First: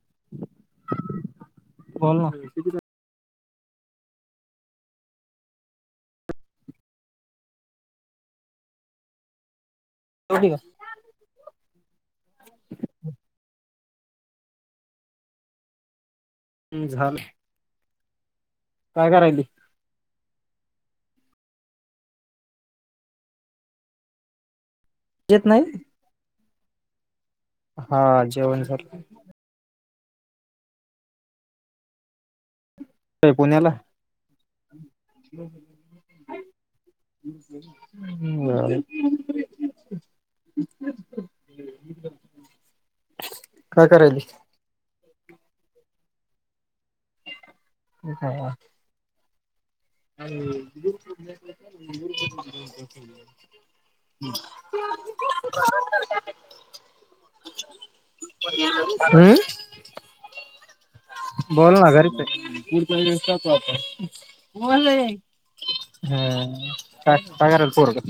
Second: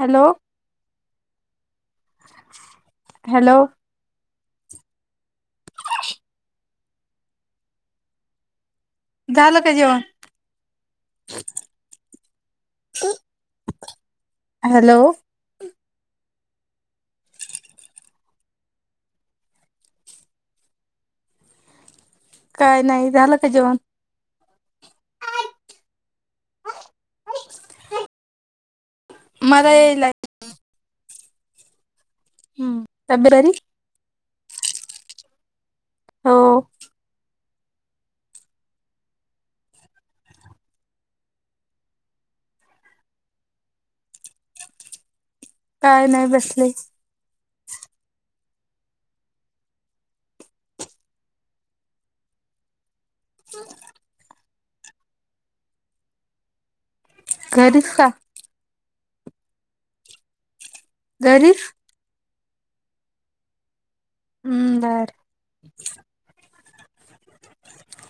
Hello बोल ना hello. [inaudible] झालं का जेवण? [inaudible] हॅलो. झालं. काय करायली? काय नाही झालं का जेवण? येत नाही. हा जेवण झालं. मला यायलाय. हम्म तब्येत काय बरी? पुण्याला हम् हो ह् [unintelligible] काय करायलीस काय नाही बसलेच हो काय हा आणि ग [unintelligible] [unintelligible] घरीच का हम घरीच. बोला ना घरी च हाय हम्म बोल ये बर [unintelligible] काय करायले पोरग [unintelligible]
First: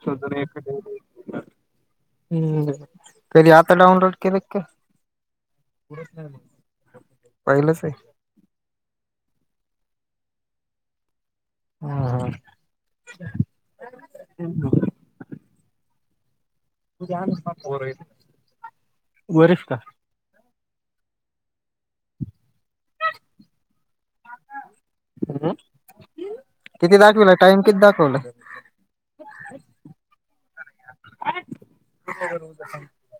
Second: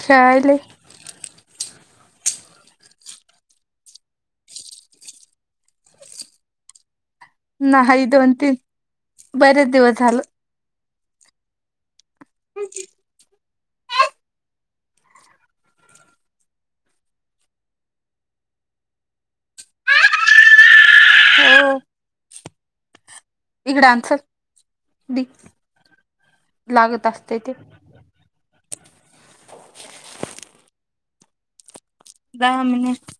खेळायले हम्म कधी आता डाउनलोड केले की काय पुढच नाही न्हाय दोन तीन बरचं दिवस झालं. ह हा [unintelligible] [unintelligible] वरिष्ठ हो का इकडे आन चल दे लागत असते ते हो दहा मिनिट